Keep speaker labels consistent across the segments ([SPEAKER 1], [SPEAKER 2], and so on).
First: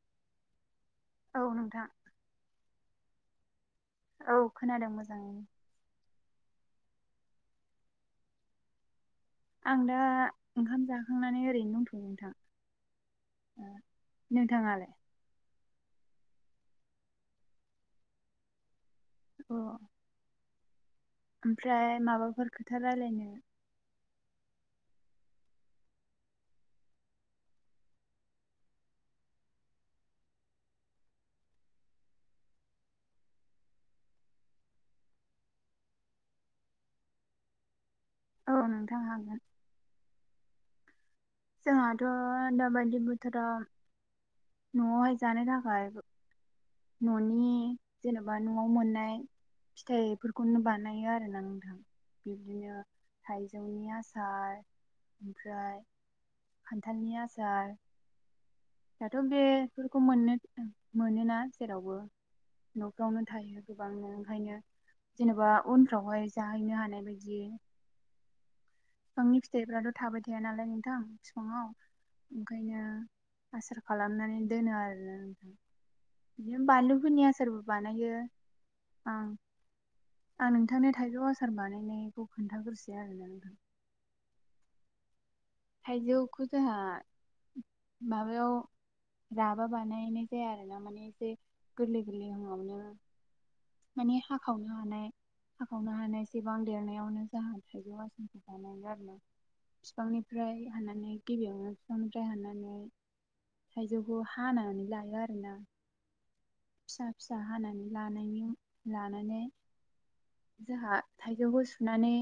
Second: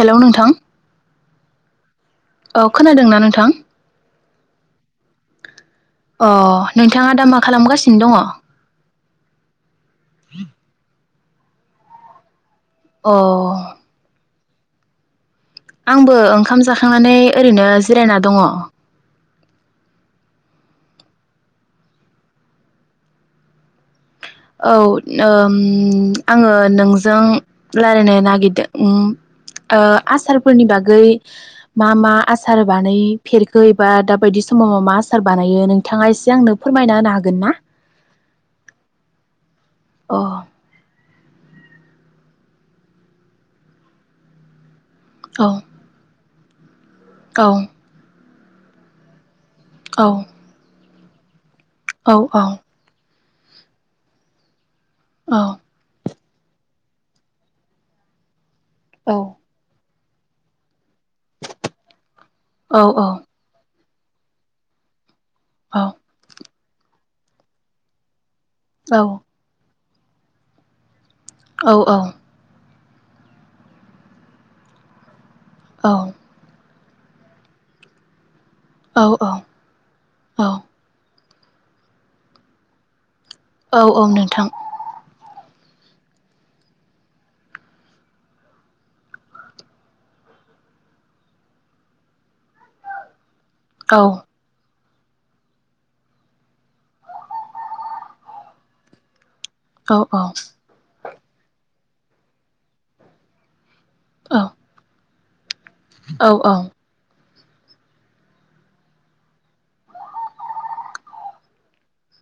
[SPEAKER 1] Hello नोंथां।
[SPEAKER 2] औ नोंथां।
[SPEAKER 1] औ खोनादोंना नोंथां?
[SPEAKER 2] औ खोनादों मोजाङैनो।
[SPEAKER 1] अ नोंथाङा दा मा खालामगासिनो दङ?
[SPEAKER 2] आं दा ओंखाम जा खांनानै ओरैनो दंथ'यो नोंथां।
[SPEAKER 1] अ
[SPEAKER 2] ओ नोंथाङालाय?
[SPEAKER 1] आंबो ओंखाम जाखांनानै ओरैनो जिरायना दङ।
[SPEAKER 2] अ ओमफ्राय माबाफोर खोथा रायलायनो?
[SPEAKER 1] औ नोम आङो नोंजों लारायनो नागिरदों उम ओ आसारफोरनि बागै मा मा आसार बानायफेरखो एबा दाबायदि समाव मा आसार बानायो नोंथाङा इसे आंनो फोरमायना होनो हागोन ना?
[SPEAKER 2] औ नोंथां हाग
[SPEAKER 1] अ
[SPEAKER 2] जोंहाथ' दाबायदि बोथोरा न'आवहाय
[SPEAKER 1] औ
[SPEAKER 2] जानो थाखाय
[SPEAKER 1] औ
[SPEAKER 2] न'नि जेन' बा न'आव मोन्नाय
[SPEAKER 1] औ
[SPEAKER 2] फिथाइ फोरखौनो बानाय आरो नों थां
[SPEAKER 1] औ
[SPEAKER 2] बिब्दिनो थाइजौनि आसार
[SPEAKER 1] औ
[SPEAKER 2] ओमफ्राय खान्थालनि आसार
[SPEAKER 1] औ
[SPEAKER 2] दाथ' बे फोरखौ मोन्नो मोनोना जेरावबो
[SPEAKER 1] औ
[SPEAKER 2] न'फ्रावनो थायो। गोबांनो ओंखायनो जेनेबा
[SPEAKER 1] औ
[SPEAKER 2] उनफ्रावहाय जाहैनो हानाय बायदि उम आंनि फिथाइ फ्राथ' थाबायथाया नालाय नों थां। फिफाङाव
[SPEAKER 1] औ
[SPEAKER 2] ओंखायनो आसार खालामनानै दोनो आरो ना [unintelligible]
[SPEAKER 1] औ
[SPEAKER 2] बानलु फोरनि आसारबो बानायो आं
[SPEAKER 1] औ
[SPEAKER 2] आं नोंथांनो थाइजौ आस सार बानायनायखौ खोन्थाग्रोसै आरोना नोंथां
[SPEAKER 1] औ औ नोंथां
[SPEAKER 2] थाइजौखौ जोंहा माबायाव राबा बानायनाय जाया आरो ना माने एसे गोरलै गोरलै हाङावनो माने हाखाव नो हानाय हाखावनो हानाय एसेबां देरनायावनो जाहा थाइजौ आसारखौ बानायो आरो ना। बिफांनिफ्राय हानानै गिबियावनो बिफांनिफ्राय हानानै थायजौखौ हानानै लायो आरो हानना
[SPEAKER 1] औ औ
[SPEAKER 2] फिसा हानानै लानायनि लानानै जोंहा थाइजौखौ सुनानै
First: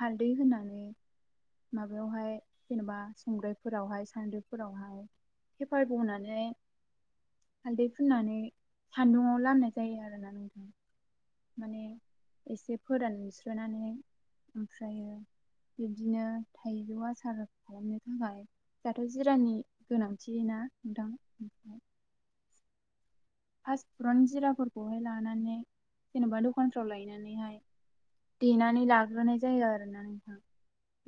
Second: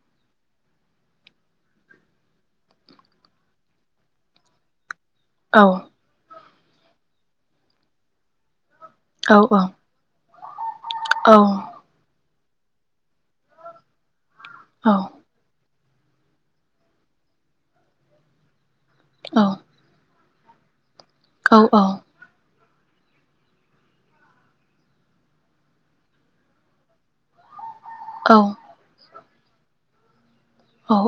[SPEAKER 2] हालदै होनानै माबायावहाय जेनेबा संग्रायफोरावहाय सान्द्रिफोरावहाय पेपारट बनानै हालदै फुननानै सान्दुङाव लामनाय जायो आरोना नों
[SPEAKER 1] औ।
[SPEAKER 2] एसे फोरानस्रोनानै ओमफ्रायो बिब्दिनो थाइजौ आसार खालामनो थाखाय दाथ' जिरानि गोनां थिना
[SPEAKER 1] औ औ।
[SPEAKER 2] फास्ट फुडनो जिराफोरखौहाय लानानै जेन'बा दखानफ्राव लायनानैहाय देनानि लाग्रोनाय जायो आरोना नोंथां।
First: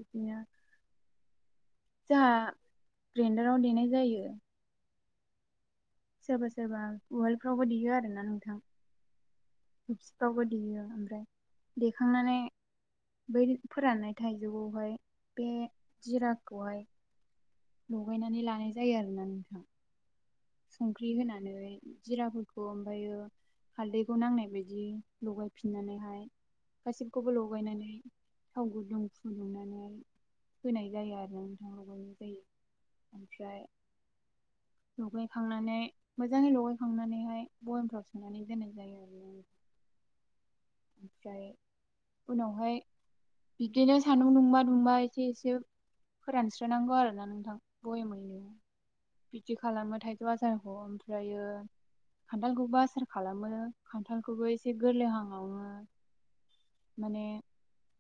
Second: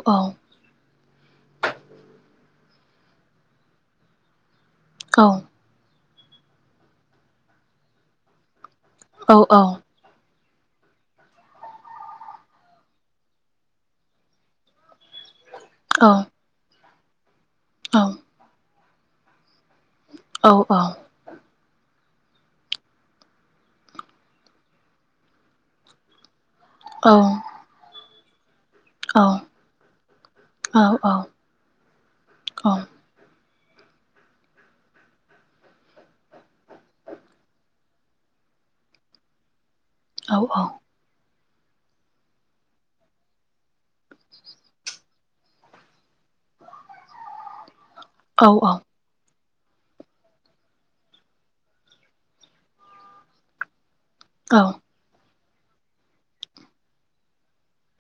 [SPEAKER 2] बिदिनो जोंहा ग्रैन्डाराव देनाय जायो।
[SPEAKER 1] औ।
[SPEAKER 2] सोरबा सोरबा उवालफ्रावबो देयो आरोना नोंथां।
[SPEAKER 1] औ औ।
[SPEAKER 2] रावबो देयो ओमफ्राय देखांनानै बै फोराननाय थाइजौगावहाय बे
[SPEAKER 1] औ
[SPEAKER 2] जिराखौहाय लगायनानै लानाय ज जायो आरोना नोंथां। संख्रि होनानै जिराफोरखौ ओमफ्रायो हालदैखौ नांनाय बायदि लगायफिननानैहाय गासिबखौबो
[SPEAKER 1] औ
[SPEAKER 2] लगायनानै थाव गुदुं फुदुंनानै होनाय जायो आरोना नोंथां लगायनाय जायो। ओमफ्राय लगाय खांनानै मोजांङै लगाय बयामफ्राव सोनानै दोननाय जायो आरो
[SPEAKER 1] औ औ।
[SPEAKER 2] ओमफ्राय उनावहाय बिदिनो सान्दुं दुंबा दुंबा एसे एसे फोरानस्रोनांगौ आरो ना नोंथां बययामैनो बिदि खालामो थाइजौ आसारखौ ओमफ्रायो खान्थालखौबो आसार खालामो। खान्थालखौबो एसे गोरलैहां हांवो माने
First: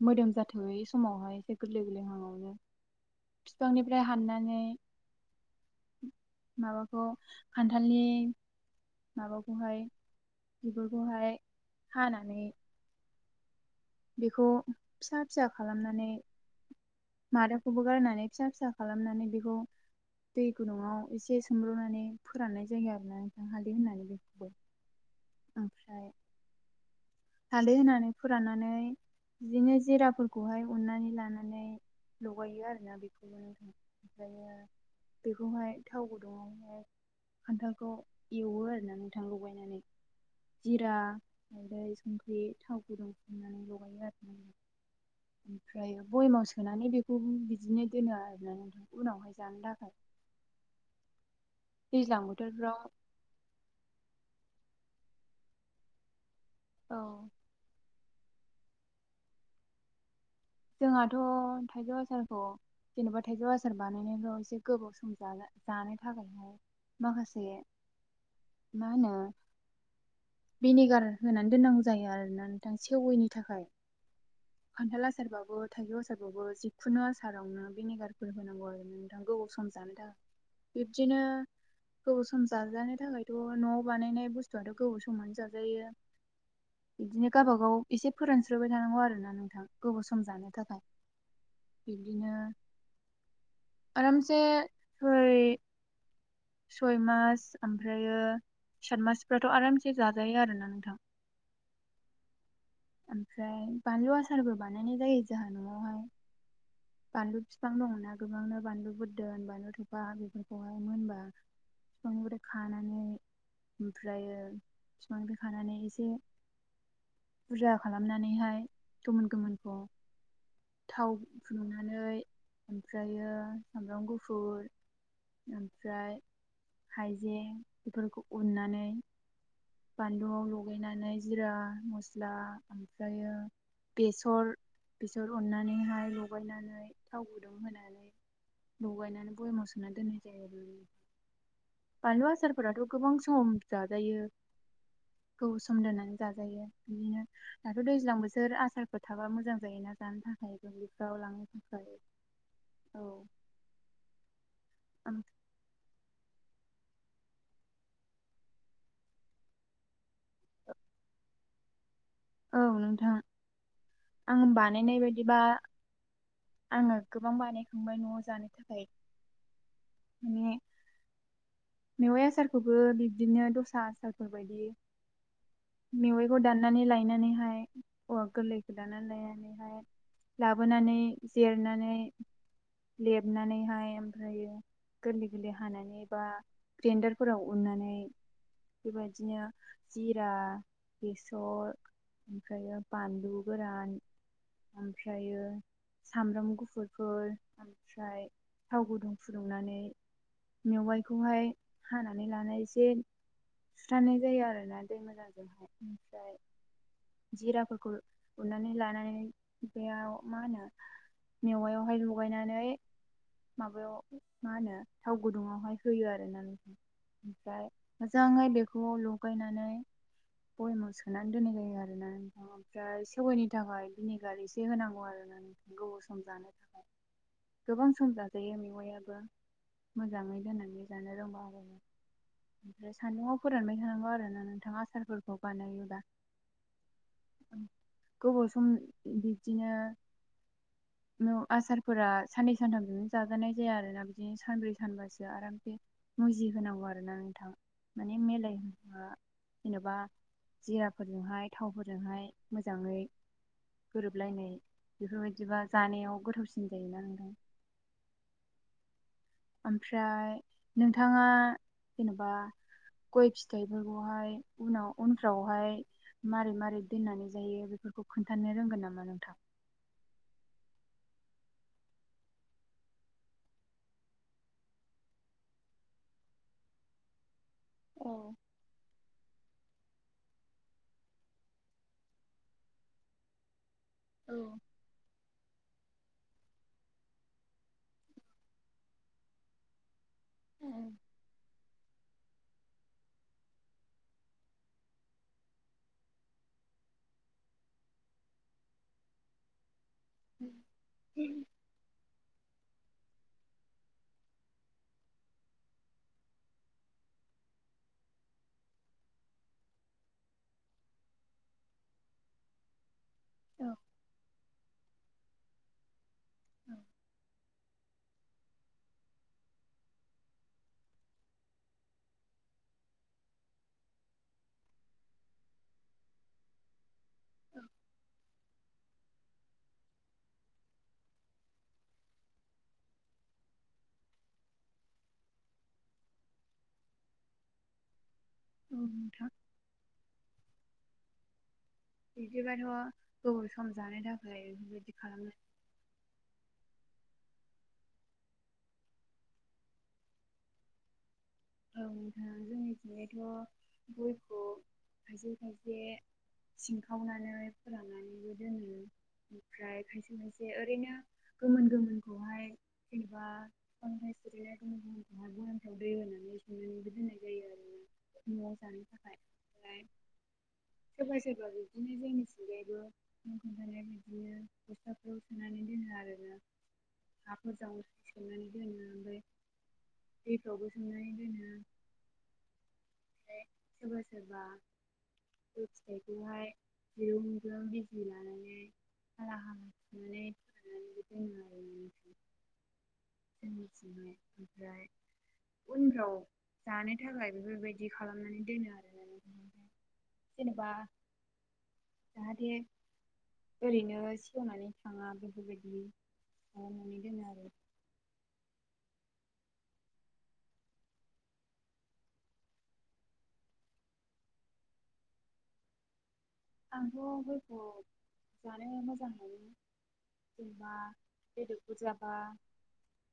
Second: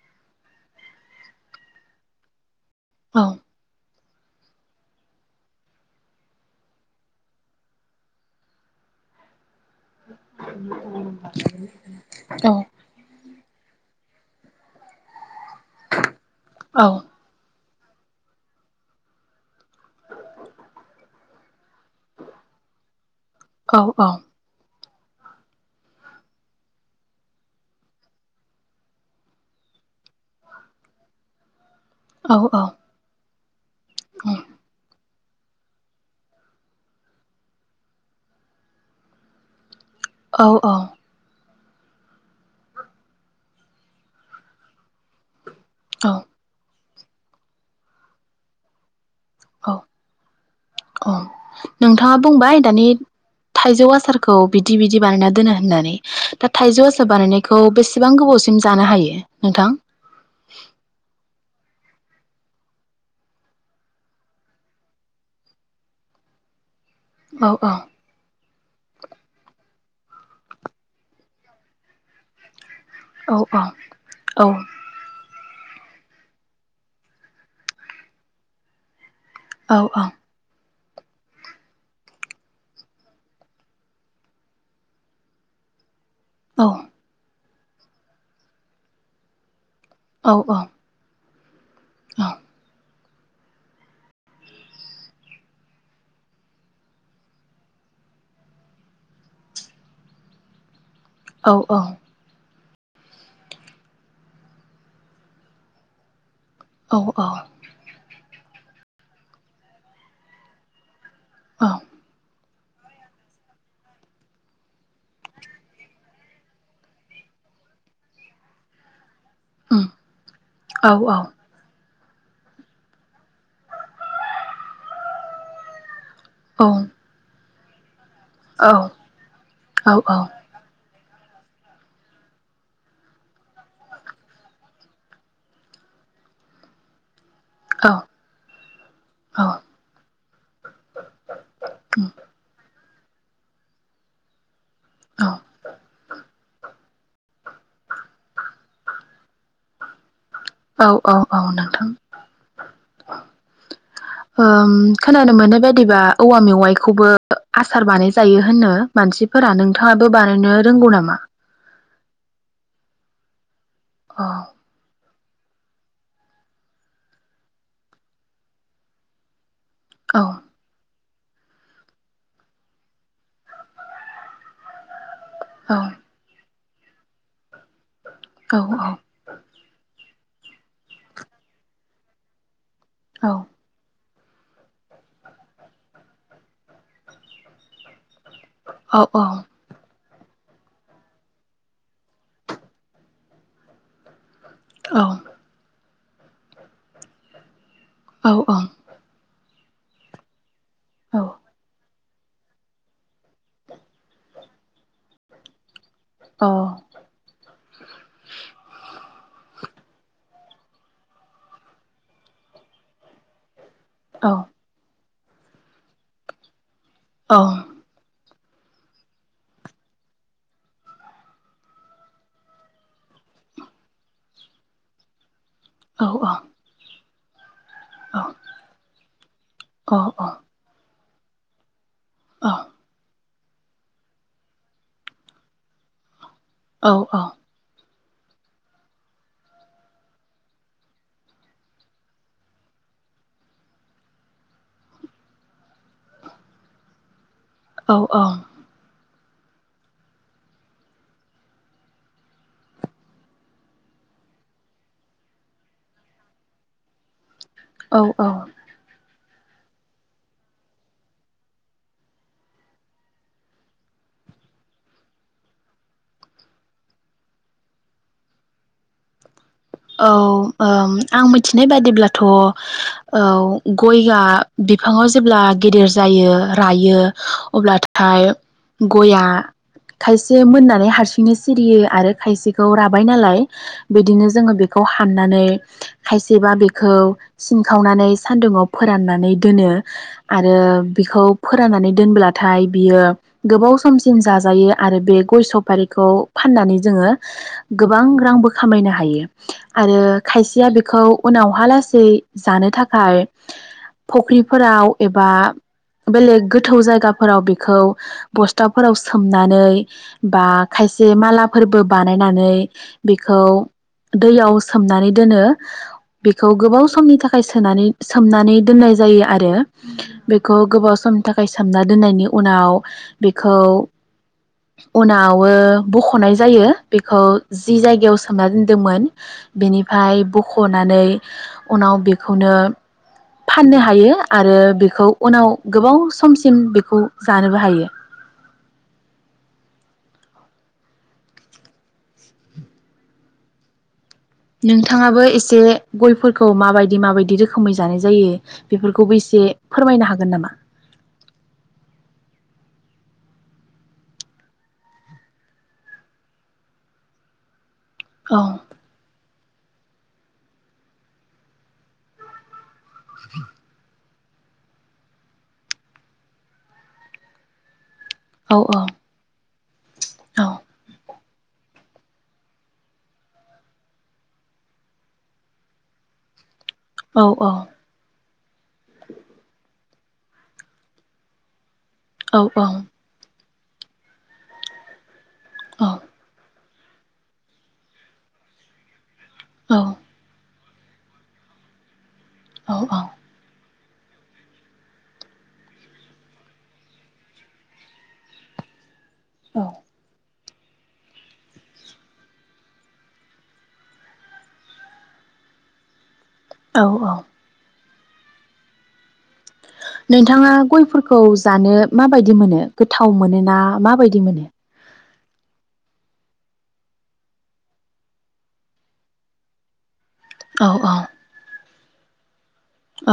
[SPEAKER 2] मोदोम जाथयै समावहाय एसे गोरलै गोरलै हांङावनो
[SPEAKER 1] औ।
[SPEAKER 2] फ्राय हाननानै माबाखौ खान्थालनि माबा हानानै
[SPEAKER 1] [unintelligible] औ।
[SPEAKER 2] बेखौ फिसा फिजा खालामनानै मादा खौबो गारनानै फिसा फिसा खालामनानै दै गुदुंआव ऐसे सोमब्रुनानै फोराननाय जायो आरोना नोंथां हालदै होननानै बेखौबो ओमफ्राय हालदै होनानै फोराननानै बिदिनो जिराफोरखौहाय उननानै लानानै लगायो आरोना बे [unintelligible] ओमफ्रायो बेखौहाय थाव गुदुंङावहाय खान्थालखौ एवो आरो ना नोंथां लगायनानै। जिरा हालदै संख्रि थाव गुदुं फुदुंनानै लगायो आरो नोंथां ओमफ्रायो बयमाव सोनानै बे बेखौबो बिदिनो दोनो आरो ना नोथां।
[SPEAKER 1] औ अ।
[SPEAKER 2] दैज्लां
[SPEAKER 1] नोंथांङा बुंबाय
[SPEAKER 2] बोथोरफ्राव
[SPEAKER 1] दानि थाइजौ आसारखो औ बिदि बिदि बानायना दोनो होननानै दा थाइजौ
[SPEAKER 2] औ
[SPEAKER 1] आसार बानायनायखौ बेसे बेसेबां गोबावसिम जानो हायो नोंथां?
[SPEAKER 2] जोंहाथ थाइजौ आसारखौ जेनेबा थाइजौ आसार बानायनायल एसे गोबाव सम जानो थाखायहाय नआव मखासे
[SPEAKER 1] औ औ
[SPEAKER 2] मा होनो भिनेगार होनानै दोननांगौ जायो आरोना नों थां सेवयनि
[SPEAKER 1] औ
[SPEAKER 2] थाखाय
[SPEAKER 1] औ
[SPEAKER 2] खान्थाल आसारबाबो। थाइगौ आसारावबो जिखुनु आसारावनो भिनेगारफोर होनांगौ आरो नों थां गोबाव सम
[SPEAKER 1] औ
[SPEAKER 2] जानो था बिब्दिनो गोबाव सम जाजानो थाखायथ नआव बानायनाय बुस्थुआथ' गोबाव समानो जाजायो।
[SPEAKER 1] औ
[SPEAKER 2] बिदिनो गावबागाव एसे फोरानस्रोबाय थानांगौ आरो ना नोंथां
[SPEAKER 1] औ
[SPEAKER 2] थोमजानो थाखाय बिदिनो आरामसे सय सय मास ओमफ्रायो सात मासफ्राथ' आरामसे जाजायो आरोना नोंथां
[SPEAKER 1] औ औ
[SPEAKER 2] ओमफ्राय बानलु आसारबो बानायनाय जायो जोंहा न'आवहाय बानलु बिफां दङना गोबांनो बानलु बुरदोन बानलु थफा बेफोरखौहाय मोनबा [unintelligible] खानानै ओमफ्रायो बिफांख्रि खानानै एसे बुरजा खालामनानैहाय गोमोन गोमोनखौ
[SPEAKER 1] उम औ औ
[SPEAKER 2] [unintelligible] सानै ओमफ्रायो सामब्राम गुफुर ओमफ्राय
[SPEAKER 1] औ
[SPEAKER 2] हाइजें इफोरखौ उननानै
[SPEAKER 1] औ
[SPEAKER 2] बानलुआव लगैनानै जिरा मस्ला ओमफायो बेसर बेर अननानैहाय लगायनानै थाव गुदुं
[SPEAKER 1] औ
[SPEAKER 2] होनानै लगायनानै
[SPEAKER 1] औ
[SPEAKER 2] बयामाव सोनानै दोननाय जायो
[SPEAKER 1] उम
[SPEAKER 2] बानलु आसारफोराथ' गोबां सम जाजायो ग
[SPEAKER 1] औ
[SPEAKER 2] सोमदोनानै जागोन बिदिनो दाथ' दैज्लां बोसोर आसारफोर थाबा मोजां जायोना [unintelligible]
[SPEAKER 1] औ औ औ
[SPEAKER 2] लांनो
[SPEAKER 1] नोंथां
[SPEAKER 2] थाखाय औ
[SPEAKER 1] खोनानो मोननाय बायदिबा औवा मे माइखौबो आसार बानायजायो होननो मानसिफोरा नोंथाङाबो बानायनो रोंगौ नामा?
[SPEAKER 2] औ नोंथाङा
[SPEAKER 1] अ
[SPEAKER 2] आं बानायनाय बायद एबा आङो गोबां बानायखांबाय न'आव जानो थाखाय
[SPEAKER 1] औ
[SPEAKER 2] माने मेवाइ आसारखौबो बिब्दिनो दस्रा आसारफोर बायदि
[SPEAKER 1] औ
[SPEAKER 2] मेवयाइखौ दान नानै लायो नानैहाय औवा
[SPEAKER 1] औ
[SPEAKER 2] गोरलैखौ दानना लायनानैहाय लाबोनानै जिरनानै
[SPEAKER 1] औ
[SPEAKER 2] लेबनानैहाय ओमफ्रायो गोरलै-गोरलै हानानै बा ग्रेन्डारफोराव उननानै
[SPEAKER 1] औ औ
[SPEAKER 2] बेबायदिनो जिरा बेसर ओमफ्रायो बानलुगोरान
[SPEAKER 1] औ
[SPEAKER 2] ओमफ्रायो सामब्राम गुफुरफोर ओम फ्राय
[SPEAKER 1] औ
[SPEAKER 2] थाव गुदुं फुदुं नानै
[SPEAKER 1] औ
[SPEAKER 2] मेवाइखौहाय हानानै लानाय जे सुस्रानाय जायो आरोना दै मोजां जोंहाय
[SPEAKER 1] अ
[SPEAKER 2] जिराफोरखौ उननानै ला नाय बेयाव मा होनो मेवायावहाय लगायनानै माबायाव
[SPEAKER 1] औ
[SPEAKER 2] मा होनो थाव गुदुङावहाय होयो आरो ना ओमफ्राय मोजाङै बेखौ लगायनानै बयामाव सोनानै दोननाय जायो आ रोना ओमफ्राय सेवयैनि थाखाय भिनेगार एसे होनांगौ आरोना गोबाव सम जानो थाखाय गोबां समजाजायो मेवायाबो मोजाङै दोननानै जानो रोंबा ओमफ्राय सान्दुङाव फोरानबाय थानांगौ आरो ना नोंथां आसारफोरखौ बानायोबा
[SPEAKER 1] औ औ
[SPEAKER 2] गोबाव सम बिब्दिनो न आसारफोरा साननै सानथामजोंनो जाजानाय जाया आरोना बिदिनो सानब्रै सानबासो आरामसे मुजि होनांगौ आरो ना नोंथां।
[SPEAKER 1] औ
[SPEAKER 2] माने मेलाय जेन'बा जिराफोरजोंहाय थावफोरजोंहाय मोजाङै गोरोबलायनाय बेफोरबायदिबा जानायाव गोथावसिन जायोना नोंथां
[SPEAKER 1] औ औ
[SPEAKER 2] ओमफ्राय नोंथाङा जेन'बा गय फिथाइफोरखौहाय उनाव उनफ्रावहाय मारै मारै दोननानै जायो बेफोरखौ खोन्थानो रोंगोन नामा नोंथां।
[SPEAKER 1] औ आं मिथिनाय बाददिब्लाथ' औ गयआ बिफाङाव जेब्ला गिदिर जायो रायो अब्लाथाय
[SPEAKER 2] औ
[SPEAKER 1] गया खायसे मोननानै हारसिंनो सिरियो आरो खायसेखौ राबाय नालाय बिदिनो जोंङो बे खौ हाननानै खायसेबा बेखौ सिनखावनानै सान्दुुंआव फोराननानै दोनो आरो बिखौ फोराननानै दोनब्लाथाय बियो गोबाव समसिम जाजायो आरो बे गय सफारिखौ फाननानै जोङो गोबां रांबो खामायनो हायो। आरो खायसेया बेखौ
[SPEAKER 2] औ
[SPEAKER 1] उनावहा लासै जानो थाखाय फख्रिफोराव एबा बेलेग गोथौ जायगाफोराव बेखौ बस्थाफोराव सोमनानै बा खायसे मालाफोरबो बानायनानै बेखौ
[SPEAKER 2] औ
[SPEAKER 1] दैयाव सोमनानै दोनो। बेखौ
[SPEAKER 2] औ
[SPEAKER 1] गोबाव समनि थाखाय सोनानै सोमनानै दोननाय जायो आरो बेखौ गोबाव समनि थाखाय सोमना दोननायनि उनाव बेखौ उनावो बख'नाय जायो। बेखौ जि जायगायाव सोमाना दोन दोमोन बेनिफ्राय बख'नानै उनाव बेखौनो फाननो हायो आरो बेखौ उनाव गोबाव समसिम बेखौ जानोबो हायो।
[SPEAKER 2] औ नोंथां बिदिबाथ' गोबाव सम जानो थाख
[SPEAKER 1] नोंथांङाबो एसे गयफोरखौ माबायदि माबाय दि रोखोमै जानाय जायो बेफोरखौबो इसे फोरमायनो हागोन नामा?
[SPEAKER 2] औ जोंनिथिजायथ' गयखौ खायसे खायसे सिनखावनानै
[SPEAKER 1] औ
[SPEAKER 2] फ्राय खायसे खायसे ओरैनो गोमोन गोमोनखौहाय एबा [unintelligible] [unintelligible] [unintelligible] दोन्नाय जायो आरोना। न'आव
[SPEAKER 1] औ
[SPEAKER 2] जानो
[SPEAKER 1] औ
[SPEAKER 2] थाखाय फ्राय
[SPEAKER 1] औ
[SPEAKER 2] सोरबा सोरबा बिदिनो जोंनि थिंजायबो नों खोन्थानाय बिदिनो बस्थालाफोराव सोनानै दोनो आरोना।
[SPEAKER 1] औ
[SPEAKER 2] हाखर जावनानै सोमनानै दोनो ओमफ्राय दैफ्रावबो सोमनानै दोनो। उ [inaudible]
[SPEAKER 1] औ औ।
[SPEAKER 2] फाय सोरबा सोरबा। गय फिथायखौहाय [inaudible] लानानै [unintelligible]
[SPEAKER 1] औ।
[SPEAKER 2] [unintelligible]
[SPEAKER 1] औ औ।
[SPEAKER 2] उनफ्राव। जानो थाखाय बेफोर बायदि खालामनानै दोनो आरो ना नों
[SPEAKER 1] औ।
[SPEAKER 2] जेनेबा जाहाथे ओरैनो सेवनानै थाङा बेफोर बायदि।
[SPEAKER 1] औ औ नोंथाङा गयफोरखौ जानो माबायदि मोनो गोथाव मोनो ना माबायदि मोनो?
[SPEAKER 2] आंथ' गयखौ जानो मोजां मोनो।
[SPEAKER 1] औ
[SPEAKER 2] जेनेबा
[SPEAKER 1] औ
[SPEAKER 2] बेदरफोर जाबा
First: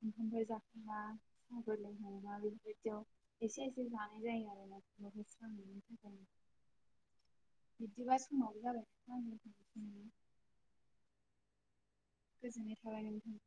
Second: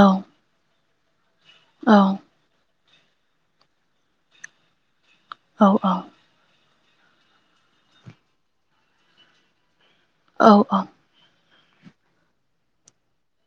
[SPEAKER 2] ओंखामफोर जाख बा [unintelligible] [unintelligible] एसे एसे जानाय जायो आरो ना [unintelligible]
[SPEAKER 1] औ
[SPEAKER 2] सान्दुंनि थाखाय बिब्दिबास [unintelligible]
[SPEAKER 1] औ औ।
[SPEAKER 2] गोजोननाय थाबाय नोंथां।